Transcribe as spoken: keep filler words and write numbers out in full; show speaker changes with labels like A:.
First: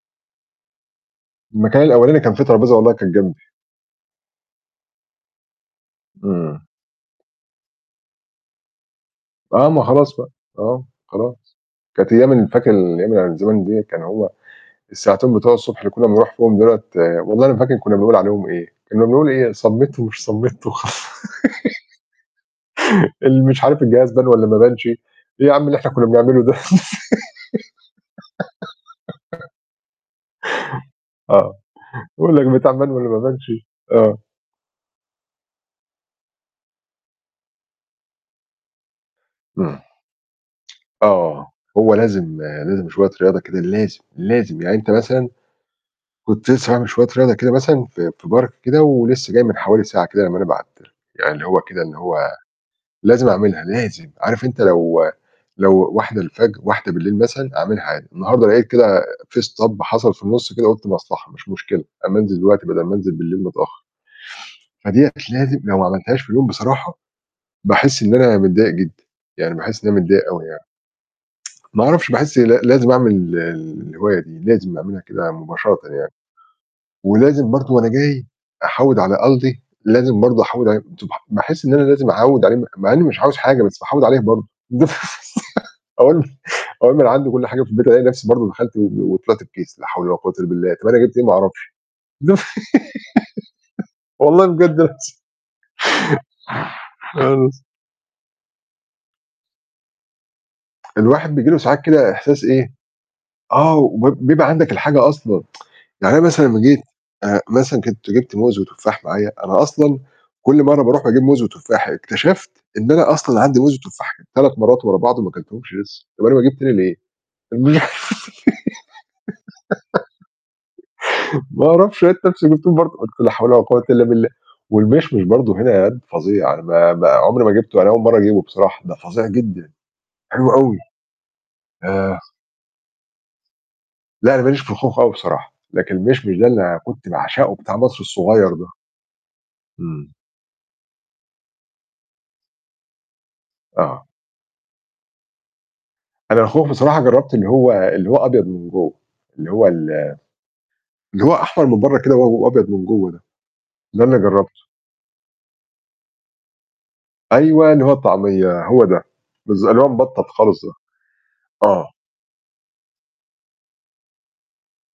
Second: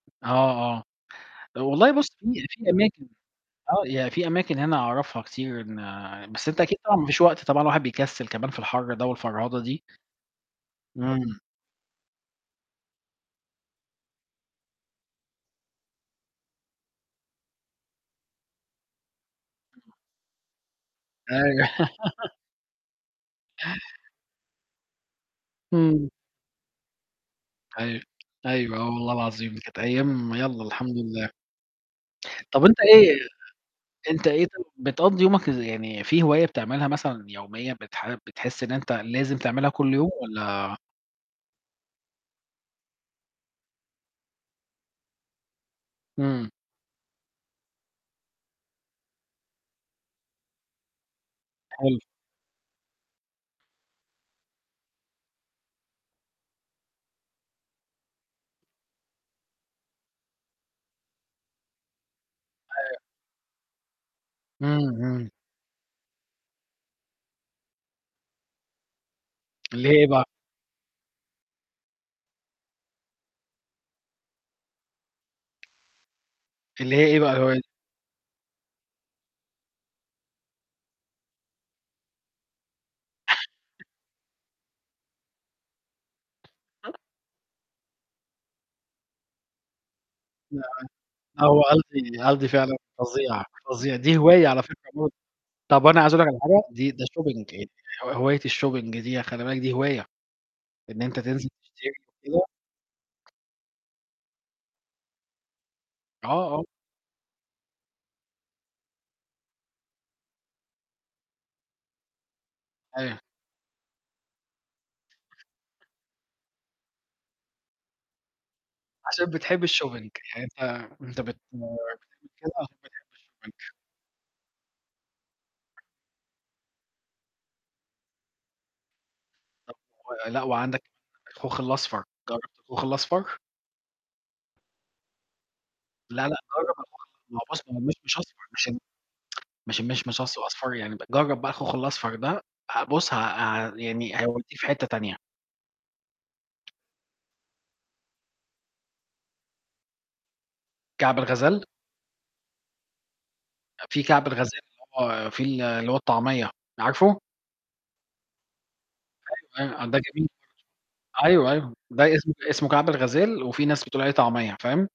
A: آه، آه.
B: المكان
A: والله بُص
B: الأولاني كان فيه
A: في في
B: ترابيزة والله
A: أماكن
B: كان جانبي.
A: آه، يعني في أماكن هنا أعرفها كتير إن بس أنت
B: إمم.
A: أكيد طبعًا ما فيش وقت طبعًا، الواحد بيكسِّل كمان في الحَر ده والفرهضة
B: آه،
A: دي.
B: ما خلاص بقى. آه،
A: إمم.
B: خلاص. كانت أيام ال فاكر الأيام اللي هي من زَمَن ديّة كان هو الساعتين بتوع الصبح اللي كُنّا بنروح فيهم دُولة والله ما فاكر كُنّا بنقول عليهم إيه. كُنّا بنقول إيه؟ صَمِّت ومش صَمِّت وخ
A: أيوه.
B: اللي مش عارف الجهاز بان والّا ما بانش. إيه يا عَم اللي إحنا كُنّا
A: إمم.
B: بنعمله ده؟
A: أيوه. أيوه، آه والله العظيم كانت أيام يالّا الحمد لله.
B: آه. يقول لك:
A: طَب
B: "البتاع
A: أنت
B: بان والّا
A: إيه
B: ما بانش؟" آه.
A: أنت إيه ط بتقضّي يومك إز يعني في هواية بتعملها مثلًا يوميًا بتح بتحِس إن أنت لازم تعملها
B: إمم.
A: كل يوم والّا
B: آه. هو لازم لازم شوية رياضة كده لازم، لازم. يعني أنت مثلًا كنت
A: إمم.
B: لسّه باعمل شوية رياضة كده مثلًا في في Park كده ولسّه جاي من حوالي ساعة كده لمّا أنا بعت لك. يعني اللي هو كده إن
A: حلو.
B: هو لازم أعملها، لازم. عارف أنت لو لو واحدة الفجر، واحدة بالليل مثلًا، أعملها عادي. النهارده لقيت كده في stop حصل في النُص كده قُلت مصلحة، مش مشكلة، أمّا أنزل دلوقتي بَدَل ما
A: [unintelligible]
B: أنزل بالليل متأخّر.
A: إمم،
B: فديّة
A: إمم.
B: لازم لو ما عملتهاش في اليوم بصراحة، باحِس إن أنا متضايق جدًا. يعني باحِس إن أنا
A: ليه بقى؟
B: متضايق أوي يعني. ما أعرفش، باحِس ل لازم أعمل الهواية دي، لازم أعملها كده مُباشرةً يعني.
A: اللي هي إيه بقى
B: ولازم
A: الهواية د
B: برضه وأنا جاي أحَوِّد على Aldi، لازم برضه أحَوِّد عليه [unintelligible] باحِس إن أنا لازم أعَوِّد عليه م مع إنّي مش عاوز حاجة، بس أحَوِّد عليه برضه. دف أقول له أقول له: "أنا عندي كل حاجة في البيت." ألاقي نفسي برضه دخلْت وطلعت بكيس، لا حول ولا قوة إلّا
A: لأ،
B: بالله. طَب أنا جِبت إيه؟ ما
A: هو
B: أعرفش.
A: Aldi Aldi
B: دف
A: فعلًا فظيع، فظيع. دي
B: والله
A: هواية على فكرة
B: بجد
A: [unintelligible]
B: ناس
A: طَب أنا عايز أقول لك على حاجة، دي ده shopping
B: خالص.
A: إ ه هواية الshopping دي يا خلِّ بالك دي هواية، إن أنت
B: الواحد بييجي
A: تنزل
B: له ساعات
A: تشتري
B: كده إحساس
A: وكده
B: إيه آه، وبيب وبيبقى عندك الحاجة أصلًا. يعني أنا
A: آه،
B: مثلًا لمّا
A: آه.
B: جيت آآ، مثلًا كنت جِبت موز وتفاح معايا، أنا أصلًا كل مرّة باروح أجيب موز وتفاح. اكتشفت إن أنا
A: أيوه.
B: أصلًا عندي موز وتفاح كان تلات مرّات ورا بعض وما كلتهمش لسّه. طَب أنا باجيب تاني ليه؟ الم
A: عشان بتحب الshopping. يعني أنت أنت بت
B: ما أعرفش، لقيت نَفْسي جبتهم برضه. قَلت لا حول ولا
A: [unintelligible]
B: قوة إلا بالله. والمِشْمِش برضه هنا Aldi فظيع. أنا ما ما عُمري ما جِبته، أنا أول مرّة أجيبه بصراحة، ده فظيع جدًا.
A: ولأ
B: حلو أوي.
A: وعندك كمان الخوخ الأصفر،
B: آآ
A: جرّبت الخوخ الأصفر؟
B: لأ، أنا ما ليش في الخوخ أوي بصراحة، لكن
A: لا، لأ
B: المِشْمِش ده اللي
A: جرّب
B: أنا
A: الخوخ،
B: كنت
A: ما هو
B: باعشقه،
A: بُص
B: بتاع
A: ما
B: مصر
A: المِشْمِش أصفر،
B: الصغير ده.
A: مش إن مش
B: إمم.
A: المِشْمِش أصف أصفر يعني ب جرّب بقى الخوخ الأصفر ده، ه بُص ه اع
B: آه.
A: يعني هيودّيه في حتة تانية.
B: أنا الخوخ بصراحة جرّبت اللي هو اللي هو أبيض من جوّه. اللي هو ال
A: كعب
B: اللي هو
A: الغزال؟
B: أحمر من برّه كده وهو هو أبيض من جوّه ده.
A: آآ، في
B: ده اللي
A: كعب الغزال
B: جرّبته.
A: اللي هو فيه ال اللي هو الطعمية، عارفه؟
B: أيوه، اللي هو الطعمية، هو ده. بالض
A: أيوه،
B: اللي
A: أيوه، آه
B: هو
A: ده
B: مِبَطَّط
A: جميل
B: خالص ده.
A: برضو. أيوه، أيوه.
B: آه.
A: ده اسم اسمه كعب الغزال وفي ناس بتقول عليه طعمية، فاهم؟